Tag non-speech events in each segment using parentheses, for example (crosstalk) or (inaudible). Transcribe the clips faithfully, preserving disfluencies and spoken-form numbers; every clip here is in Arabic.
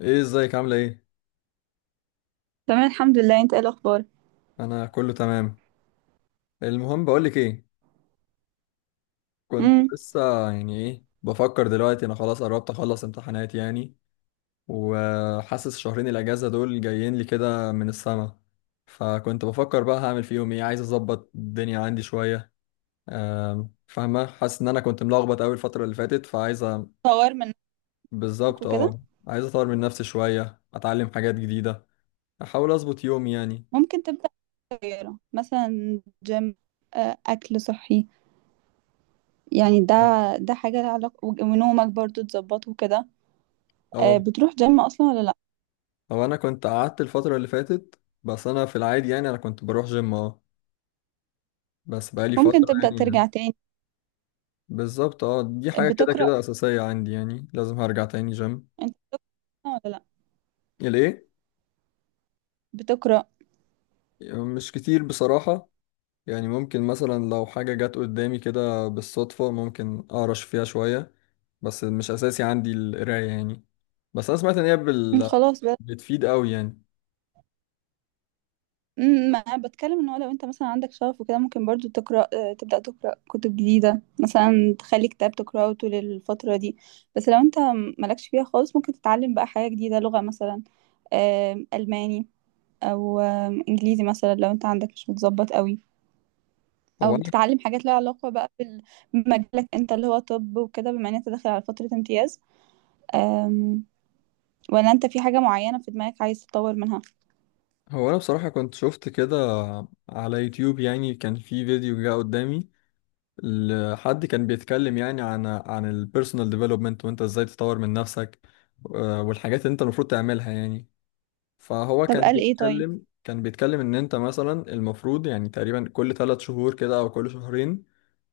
ايه، ازيك؟ عامله ايه؟ تمام الحمد لله، انت ايه الاخبار؟ انا كله تمام. المهم بقولك ايه. كنت امم. لسه يعني ايه بفكر دلوقتي، انا خلاص قربت اخلص امتحانات يعني. وحاسس شهرين الاجازه دول جايين لي كده من السما. فكنت بفكر بقى هعمل فيهم ايه، عايز اظبط الدنيا عندي شويه. أم، فاهمه، حاسس ان انا كنت ملخبط قوي الفتره اللي فاتت، فعايز أ- طور من نفسك بالظبط وكده. اه. عايز اطور من نفسي شويه، اتعلم حاجات جديده، احاول اظبط يومي يعني. ممكن تبدا غيره، مثلا جيم، آه، اكل صحي. يعني ده ده حاجه لها علاقه، وج- ونومك برضو تظبطه وكده. اه. آه، بتروح جيم اصلا ولا لا؟ هو انا كنت قعدت الفتره اللي فاتت، بس انا في العادي يعني انا كنت بروح جيم اه، بس بقالي ممكن فتره تبدا يعني. ترجع تاني. بالظبط اه، دي حاجه كده بتقرا كده اساسيه عندي، يعني لازم هرجع تاني جيم. انت بتقرا ولا لا؟ ليه؟ بتقرا؟ مش كتير بصراحه، يعني ممكن مثلا لو حاجه جت قدامي كده بالصدفه ممكن اقرش فيها شويه، بس مش اساسي عندي القرايه يعني. بس انا سمعت ان هي مم، بال... خلاص. بتفيد قوي يعني. امم ما انا بتكلم، ان هو لو انت مثلا عندك شغف وكده ممكن برضو تقرا، آه، تبدا تقرا كتب جديده مثلا، تخلي كتاب تقراه طول الفتره دي. بس لو انت مالكش فيها خالص ممكن تتعلم بقى حاجه جديده، لغه مثلا، آم، الماني، او آم، انجليزي مثلا، لو انت عندك مش متظبط قوي. هو او انا تتعلم حاجات لها علاقه بقى بال- بمجالك انت، اللي هو طب وكده، بما ان انت داخل على فتره امتياز، آم، ولا انت في حاجه معينه في دماغك عايز تطور منها؟ هو انا بصراحه كنت شفت كده على يوتيوب يعني، كان في فيديو جه قدامي، ال- حد كان بيتكلم يعني عن عن البيرسونال ديفلوبمنت، وانت ازاي تطور من نفسك. آه، والحاجات اللي انت المفروض تعملها يعني. فهو طب كان قال ايه طيب؟ بيتكلم كان بيتكلم ان انت مثلا المفروض يعني تقريبا كل ثلاث شهور كده او كل شهرين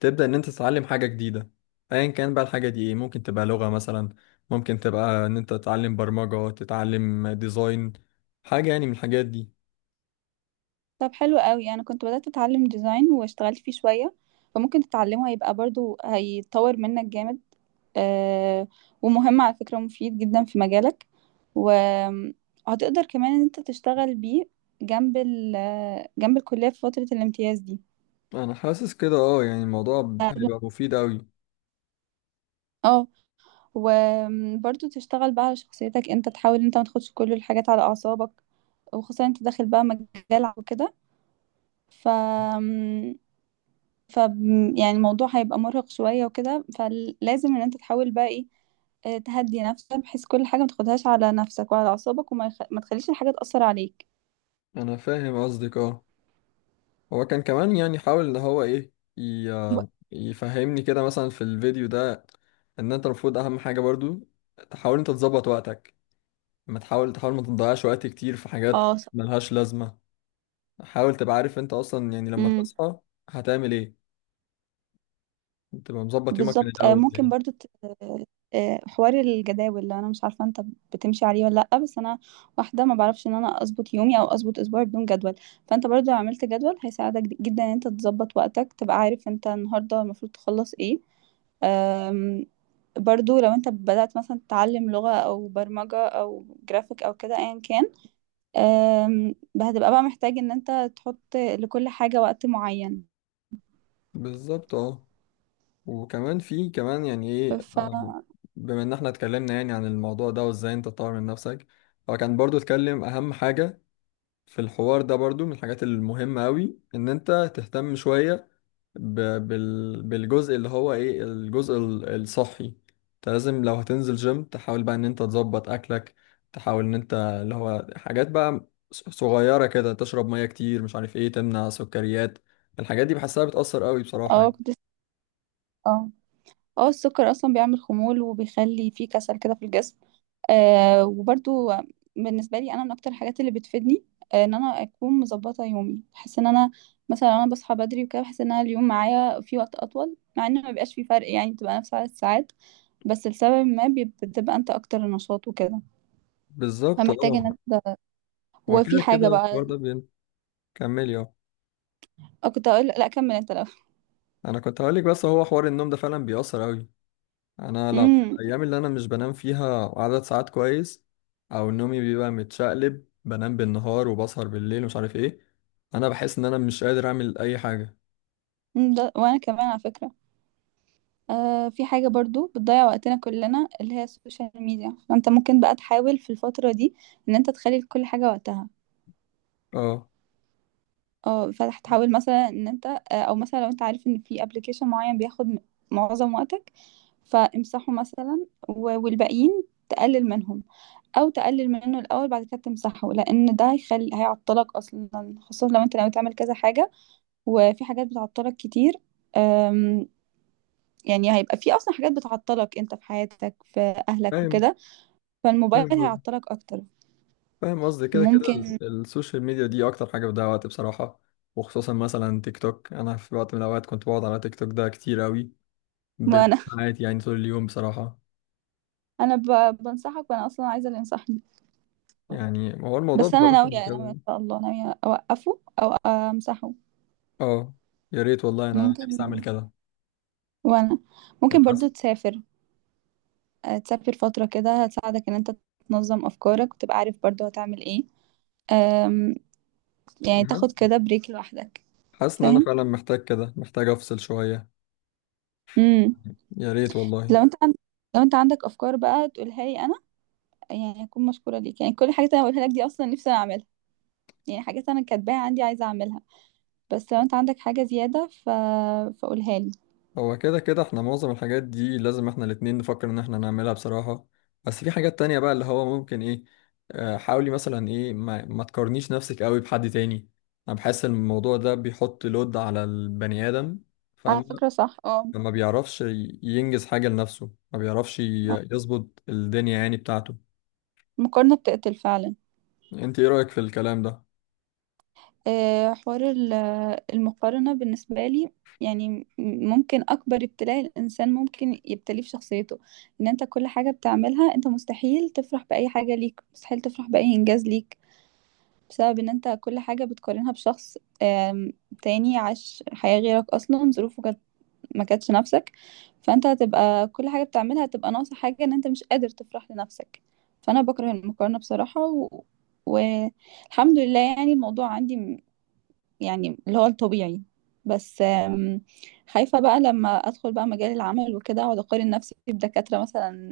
تبدأ ان انت تتعلم حاجة جديدة. ايا كان بقى الحاجة دي ايه، ممكن تبقى لغة مثلا، ممكن تبقى ان انت تتعلم برمجة، تتعلم ديزاين، حاجة يعني من الحاجات دي. طب حلو قوي. انا كنت بدأت اتعلم ديزاين واشتغلت فيه شوية، فممكن تتعلمه، هيبقى برضو هيطور منك جامد. آه، ومهم على فكرة، مفيد جدا في مجالك، وهتقدر كمان ان انت تشتغل بيه جنب ال- جنب الكلية في فترة الامتياز دي. انا حاسس كده اه، يعني الموضوع هيبقى مفيد قوي. اه، وبرضو تشتغل بقى على شخصيتك، انت تحاول انت ما تاخدش كل الحاجات على اعصابك، وخصوصا انت داخل بقى مجال وكده، ف ف يعني الموضوع هيبقى مرهق شوية وكده، فلازم ان انت تحاول بقى ايه، آه، تهدي نفسك، بحيث كل حاجة ما تاخدهاش على نفسك وعلى أعصابك، وما يخ... ما تخليش الحاجة تأثر عليك. انا فاهم قصدك اه. هو كان كمان يعني حاول ان هو ايه، ب- ي- يفهمني كده مثلا في الفيديو ده، ان انت المفروض اهم حاجة برضو تحاول انت تظبط وقتك، ما تحاول تحاول ما تضيعش وقت كتير في حاجات اه، ملهاش لازمة. حاول تبقى عارف انت اصلا يعني لما صح. تصحى هتعمل ايه، تبقى مظبط يومك من بالظبط، آه، الاول ممكن يعني. برضو ت- آه، حوار الجداول، اللي انا مش عارفه انت بتمشي عليه ولا لا، بس انا واحده ما بعرفش ان انا اظبط يومي او اظبط اسبوعي بدون جدول. فانت برضو لو عملت جدول هيساعدك جدا ان انت تظبط وقتك، تبقى عارف انت النهارده المفروض تخلص ايه. أم، برضو لو انت بدأت مثلا تتعلم لغة او برمجة او جرافيك او كده ايا كان، أم، هتبقى بقى محتاج ان انت تحط لكل حاجة وقت معين. بالظبط اه. وكمان في كمان يعني ايه، ف آه، بما ان احنا اتكلمنا يعني عن الموضوع ده وازاي انت تطور من نفسك، هو كان برضو اتكلم اهم حاجة في الحوار ده برضو من الحاجات المهمة أوي إن أنت تهتم شوية ب... بال... بالجزء اللي هو إيه، الجزء ال- الصحي. أنت لازم لو هتنزل جيم تحاول بقى إن أنت تظبط أكلك، تحاول إن أنت اللي هو حاجات بقى ص- صغيرة كده، تشرب مية كتير، مش عارف إيه، تمنع سكريات. الحاجات دي بحسها بتأثر أوي بصراحة اه، يعني. كنت اه اه السكر اصلا بيعمل خمول، وبيخلي فيه كسل كده في الجسم. آه، وبرضو بالنسبه لي انا، من اكتر الحاجات اللي بتفيدني آه ان انا اكون مظبطه يومي. بحس ان انا مثلا لو انا بصحى بدري وكده، بحس ان انا اليوم معايا فيه وقت اطول، مع ان ما بيبقاش فيه فرق يعني، بتبقى نفس عدد الساعات، بس لسبب ما بي- بتبقى انت اكتر نشاط وكده، بالظبط أه. فمحتاج ان انت، هو وفي كده حاجه كده الحوار بقى. ده بين... كملي أه. آه، كنت اقول، لا كمل انت الاول. أنا كنت هقولك، بس هو حوار النوم ده فعلا بيأثر أوي. انا (laughs) لا في امم. الايام اللي انا مش بنام فيها عدد ساعات كويس، او نومي بيبقى متشقلب، بنام بالنهار وبسهر بالليل ومش عارف ايه، انا بحس ان انا مش قادر اعمل اي حاجه. ده، وانا كمان على فكره، آه في حاجة برضو بتضيع وقتنا كلنا، اللي هي السوشيال ميديا، فانت ممكن بقى تحاول في الفترة دي ان انت تخلي كل حاجة وقتها. اه اه، فتحاول مثلا ان انت آه، او مثلا لو انت عارف ان في ابلكيشن معين بياخد م- معظم وقتك، فامسحه مثلا، و- والباقيين تقلل منهم، او تقلل منه الاول بعد كده تمسحه، لان ده هيخلي، هيعطلك اصلا، خصوصا لو انت ناوي تعمل كذا حاجة وفي حاجات بتعطلك كتير. أم، يعني هيبقى في اصلا حاجات بتعطلك انت في حياتك، في اهلك فاهم. وكده، فالموبايل فاهم قصدي. هيعطلك اكتر. فاهم قصدي، كده كده ممكن، ال- السوشيال ميديا دي اكتر حاجه بتضيع وقت بصراحه، وخصوصا مثلا تيك توك. انا في وقت من الاوقات كنت بقعد على تيك توك ده كتير قوي، وانا بالساعات يعني طول اليوم بصراحه. (laughs) انا ب... بنصحك وانا اصلا عايزه اللي ينصحني، يعني هو الموضوع بس انا بصراحه ناويه، ناويه كده ان شاء الله، ناويه اوقفه او امسحه. اه. يا ريت والله، انا نفسي ممكن اعمل كده. وانا أنا ممكن برضو تسافر، آه، تسافر فتره كده هتساعدك ان انت تنظم افكارك، وتبقى عارف برضو هتعمل ايه، أم... يعني حاسس تاخد كده بريك لوحدك. حاسس ان انا فاهم. فعلا محتاج كده، محتاج افصل شوية. امم. يا ريت والله. لو انت عند... لو انت عندك افكار بقى تقولها لي انا، يعني اكون مشكوره ليك، يعني كل حاجه انا بقولها لك دي اصلا نفسي انا اعملها، يعني حاجات انا كاتباها عندي عايزه اعملها. بس لو انت عندك حاجة زيادة ف... فقولها لي. هو كده كده احنا معظم الحاجات دي لازم احنا الاتنين نفكر ان احنا نعملها بصراحة. بس في حاجات تانية بقى اللي هو ممكن ايه، آه، حاولي مثلا ايه، ما, ما تقارنيش نفسك قوي بحد تاني. انا بحس ان الموضوع ده بيحط لود على البني ادم، على فاهم. فكرة صح، اه، ما بيعرفش ي- ينجز حاجة لنفسه، ما بيعرفش آه. ي- يظبط الدنيا يعني بتاعته. المقارنة بتقتل فعلا. انت ايه رأيك في الكلام ده؟ آه، حوار ال- المقارنة بالنسبة لي يعني، م- ممكن أكبر ابتلاء الإنسان ممكن يبتليه في شخصيته، إن أنت كل حاجة بتعملها أنت مستحيل تفرح بأي حاجة ليك، مستحيل تفرح بأي إنجاز ليك، بسبب إن أنت كل حاجة بتقارنها بشخص آم، تاني عاش حياة غيرك، أصلا ظروفه كانت ما كانتش نفسك، فانت هتبقى كل حاجه بتعملها هتبقى ناقصه حاجه، ان انت مش قادر تفرح لنفسك. فانا بكره المقارنه بصراحه، و... والحمد لله يعني الموضوع عندي م- يعني اللي هو الطبيعي، بس آم، خايفه بقى لما ادخل بقى مجال العمل وكده اقعد اقارن نفسي بدكاتره مثلا،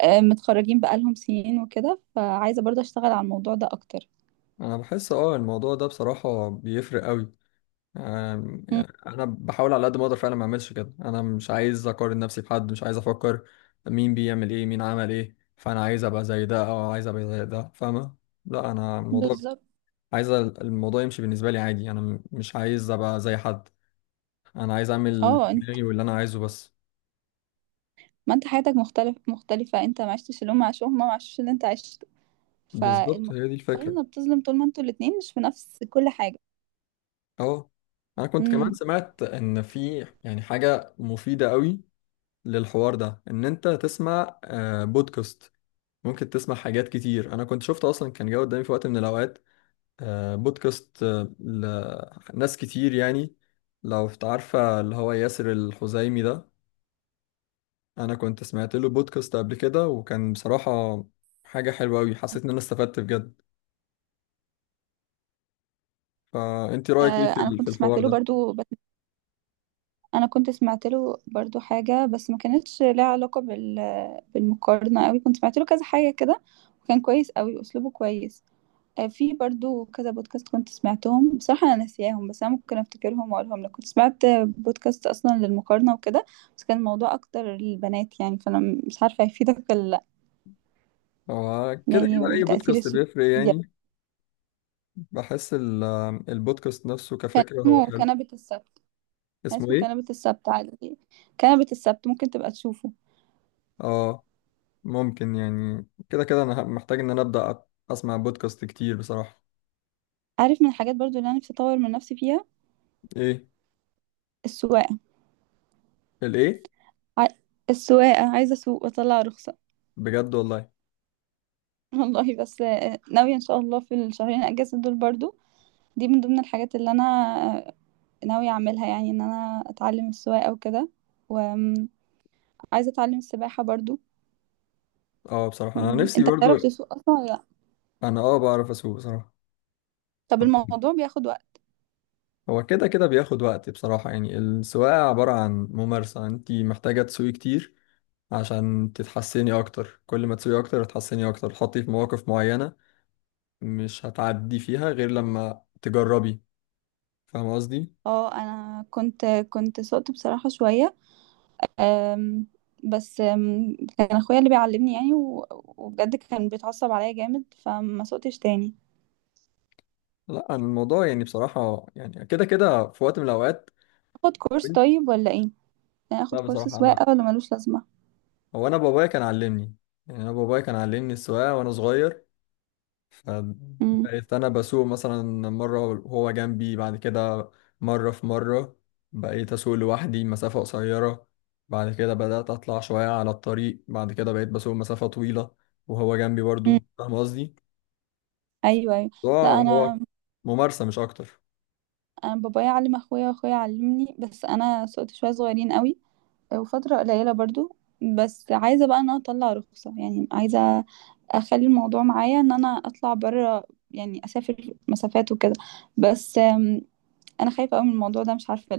آه، متخرجين بقالهم سنين وكده، فعايزه برضه اشتغل على الموضوع ده اكتر. انا بحس اه الموضوع ده بصراحة بيفرق قوي. أم، مم، يعني انا بحاول على قد ما اقدر فعلا ما اعملش كده، انا مش عايز اقارن نفسي بحد، مش عايز افكر مين بيعمل ايه مين عمل ايه، فانا عايز ابقى زي ده او عايز ابقى زي ده، فاهمه. لا انا الموضوع بالظبط، عايز ال- الموضوع يمشي بالنسبه لي عادي، انا م- مش عايز ابقى زي حد، انا عايز اعمل اللي في اه. انت- دماغي واللي انا عايزه بس. ما انت حياتك مختلف، مختلفه، انت ما عشتش اللي هم عاشوه، هم ما عاشوش اللي انت عشته، بالظبط هي دي الفكره. فالمقارنة بتظلم طول ما انتوا الاتنين مش في نفس كل حاجة. اه. انا كنت كمان امم. سمعت ان في يعني حاجه مفيده قوي للحوار ده، ان انت تسمع آه، بودكاست. ممكن تسمع حاجات كتير. انا كنت شفت اصلا كان جه قدامي في وقت من الاوقات آه، بودكاست آه، لناس كتير يعني. لو إنت عارفه اللي هو ياسر الخزايمي ده، انا كنت سمعت له بودكاست قبل كده، وكان بصراحه حاجه حلوه قوي، حسيت ان انا استفدت بجد. فانت رايك ايه آه، في انا ال- كنت في سمعت الحوار له ده؟ برضو، بس انا كنت سمعت له برضو حاجة بس ما كانتش لها علاقة بال... بالمقارنة قوي، كنت سمعت له كذا حاجة كده، وكان كويس قوي، اسلوبه كويس. آه، في برضو كذا بودكاست كنت سمعتهم، بصراحة انا ناسياهم، بس انا ممكن افتكرهم واقولهم لك. كنت سمعت بودكاست اصلا للمقارنة وكده، بس كان الموضوع اكتر للبنات يعني، فانا مش عارفة هيفيدك ولا لا. هو كده يعني كده اي وتأثير بودكاست السوشيال بيفرق ميديا. يعني. بحس ال- البودكاست نفسه كفكره هو اسمه حلو. كنبة السواد، يعني اسمه اسمه ايه؟ كنبة السبت عادي. كنبة السبت، ممكن تبقى تشوفه. اه ممكن، يعني كده كده انا محتاج ان انا ابدا اسمع بودكاست كتير بصراحة. عارف، من الحاجات برضو اللي انا نفسي اطور من نفسي فيها، ايه؟ السواقة. الايه؟ ع... السواقة، عايزة اسوق واطلع رخصة. بجد والله. (laughs) والله، بس آه، ناوية ان شاء الله في الشهرين اجازة دول برضو، دي من ضمن الحاجات اللي انا آه، ناوية اعملها، يعني ان انا اتعلم السواقة وكده، وعايزة اتعلم السباحة برضو. اه بصراحة انا م، نفسي انت برضو. بتعرف تسوق اصلا ولا لا؟ انا اه بعرف اسوق بصراحة. طب الموضوع بياخد وقت؟ هو كده كده بياخد وقت بصراحة يعني، السواقة عبارة عن ممارسة، انت محتاجة تسوقي كتير عشان تتحسني اكتر. كل ما تسوقي اكتر هتحسني اكتر، تحطي في مواقف معينة مش هتعدي فيها غير لما تجربي، فاهم قصدي. اه، انا كنت كنت سقت بصراحة شوية، آم، بس آم، كان اخويا اللي بيعلمني يعني، و- وبجد كان بيتعصب عليا جامد، فما سقتش تاني. لا أنا الموضوع يعني بصراحة يعني كده كده في وقت من الاوقات اخد كورس كنت- طيب ولا ايه؟ يعني لا اخد كورس بصراحة انا، سواقة ولا ملوش لازمة؟ هو انا بابايا كان علمني، يعني انا بابايا كان علمني السواقة وانا صغير. مم. بقيت انا بسوق مثلا مره وهو جنبي، بعد كده مره في مره بقيت اسوق لوحدي مسافه قصيره، بعد كده بدات اطلع شويه على الطريق، بعد كده بقيت بسوق مسافه طويله وهو جنبي مم. برضو، فاهم قصدي. ايوه، ايوه. الموضوع لا، هو انا ممارسه مش اكتر. انا بابايا علم اخويا، واخويا علمني، بس انا سقت شوية صغيرين قوي، وفترة قليلة برضو. بس عايزة بقى ان انا اطلع رخصة، يعني عايزة اخلي الموضوع معايا ان انا اطلع بره، يعني اسافر مسافات وكده، بس آم، انا خايفة قوي من الموضوع ده، مش عارفة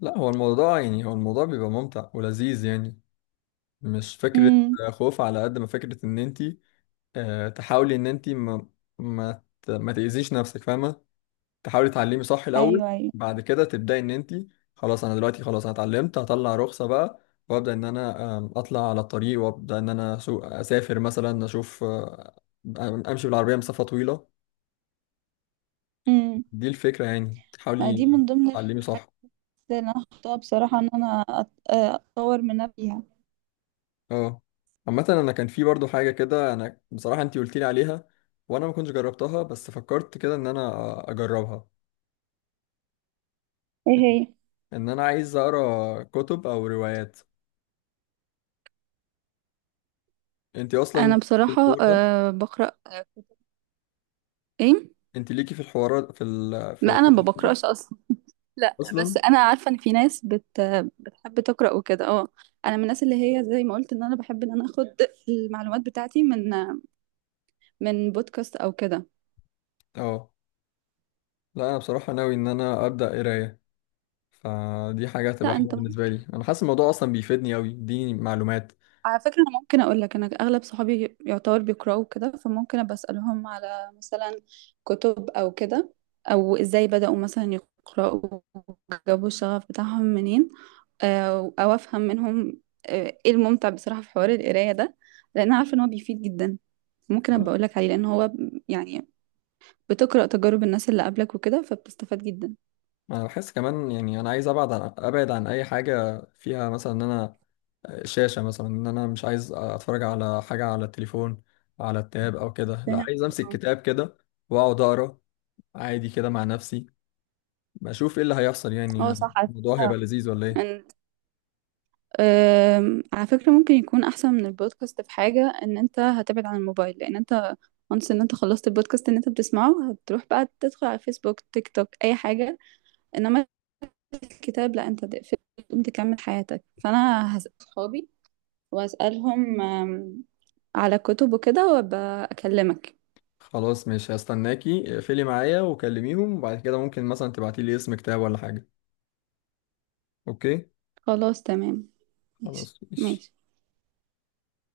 لا هو الموضوع يعني، هو الموضوع بيبقى ممتع ولذيذ يعني، مش فكره ليه. خوف على قد ما فكره ان انت آه، تحاولي ان انت ما ما ت- ما تاذيش نفسك، فاهمه. تحاولي تعلمي صح الاول، ايوه، ايوه. بعد كده تبداي ان انت، خلاص انا دلوقتي خلاص انا اتعلمت هطلع رخصه بقى، وابدا ان انا آم، اطلع على الطريق، وابدا ان انا أسوق، اسافر مثلا، اشوف آه، امشي بالعربيه مسافه طويله. امم. دي الفكره يعني، ما دي تحاولي من ضمن الحاجات تعلمي صح. اللي انا حطاها بصراحه ان انا أت- اطور من نفسي فيها. اه. عامه انا كان في برضو حاجه كده انا بصراحه انت قلت لي عليها وانا ما كنتش جربتها، بس فكرت كده ان انا آه، اجربها. ايه هي؟ ان انا عايز اقرا كتب او روايات. انت انا اصلا، بصراحه أه بقرا آه، كتب. ايه؟ انت ليكي في الحوارات في ال... في لا، في انا ما الكتب بقراش اصلا. لا، بس اصلا؟ انا عارفه ان في ناس بت بتحب تقرا وكده، اه. انا من الناس اللي هي زي ما قلت ان انا بحب ان انا اخد المعلومات بتاعتي من من بودكاست او كده. اه لا، انا بصراحه ناوي ان انا ابدا قرايه، فدي حاجه لا، هتبقى انت حلوه بالنسبه ممكن، لي، انا حاسس الموضوع اصلا بيفيدني قوي، يديني معلومات. على فكرة، أنا ممكن أقول لك، أنا أغلب صحابي يعتبر بيقرأوا كده، فممكن أبقى أسألهم على مثلا كتب أو كده، أو إزاي بدأوا مثلا يقرأوا، جابوا الشغف بتاعهم منين، أو أو أفهم منهم، آه، إيه الممتع بصراحة في حوار القراية ده، لأن عارفة إن هو بيفيد جدا، ممكن أبقى أقول لك عليه، لأن هو، يعني، بتقرأ تجارب الناس اللي قبلك وكده، فبتستفاد جدا. انا بحس كمان يعني انا عايز ابعد عن ابعد عن اي حاجه فيها مثلا ان انا شاشه، مثلا ان انا مش عايز اتفرج على حاجه على التليفون، على التاب او كده. لا فاهم. عايز امسك اه، كتاب كده واقعد اقرا عادي كده مع نفسي، بشوف ايه اللي هيحصل يعني. آه، يعني صح على الموضوع هيبقى فكرة. لذيذ ولا ايه؟ أم، على فكرة ممكن يكون أحسن من البودكاست في حاجة، إن أنت هتبعد عن الموبايل، لأن أنت once إن أنت خلصت البودكاست إن أنت بتسمعه، هتروح بقى تدخل على فيسبوك، تيك توك، أي حاجة، إنما الكتاب لأ، أنت تقفل تقوم تكمل حياتك. فأنا هسأل صحابي، وأسألهم أم، على كتب وكده، وأبقى أكلمك. خلاص ماشي، هستناكي اقفلي معايا وكلميهم، وبعد كده ممكن مثلا تبعتي لي اسم كتاب ولا حاجة. اوكي خلاص، تمام. ماشي، خلاص ماشي ماشي.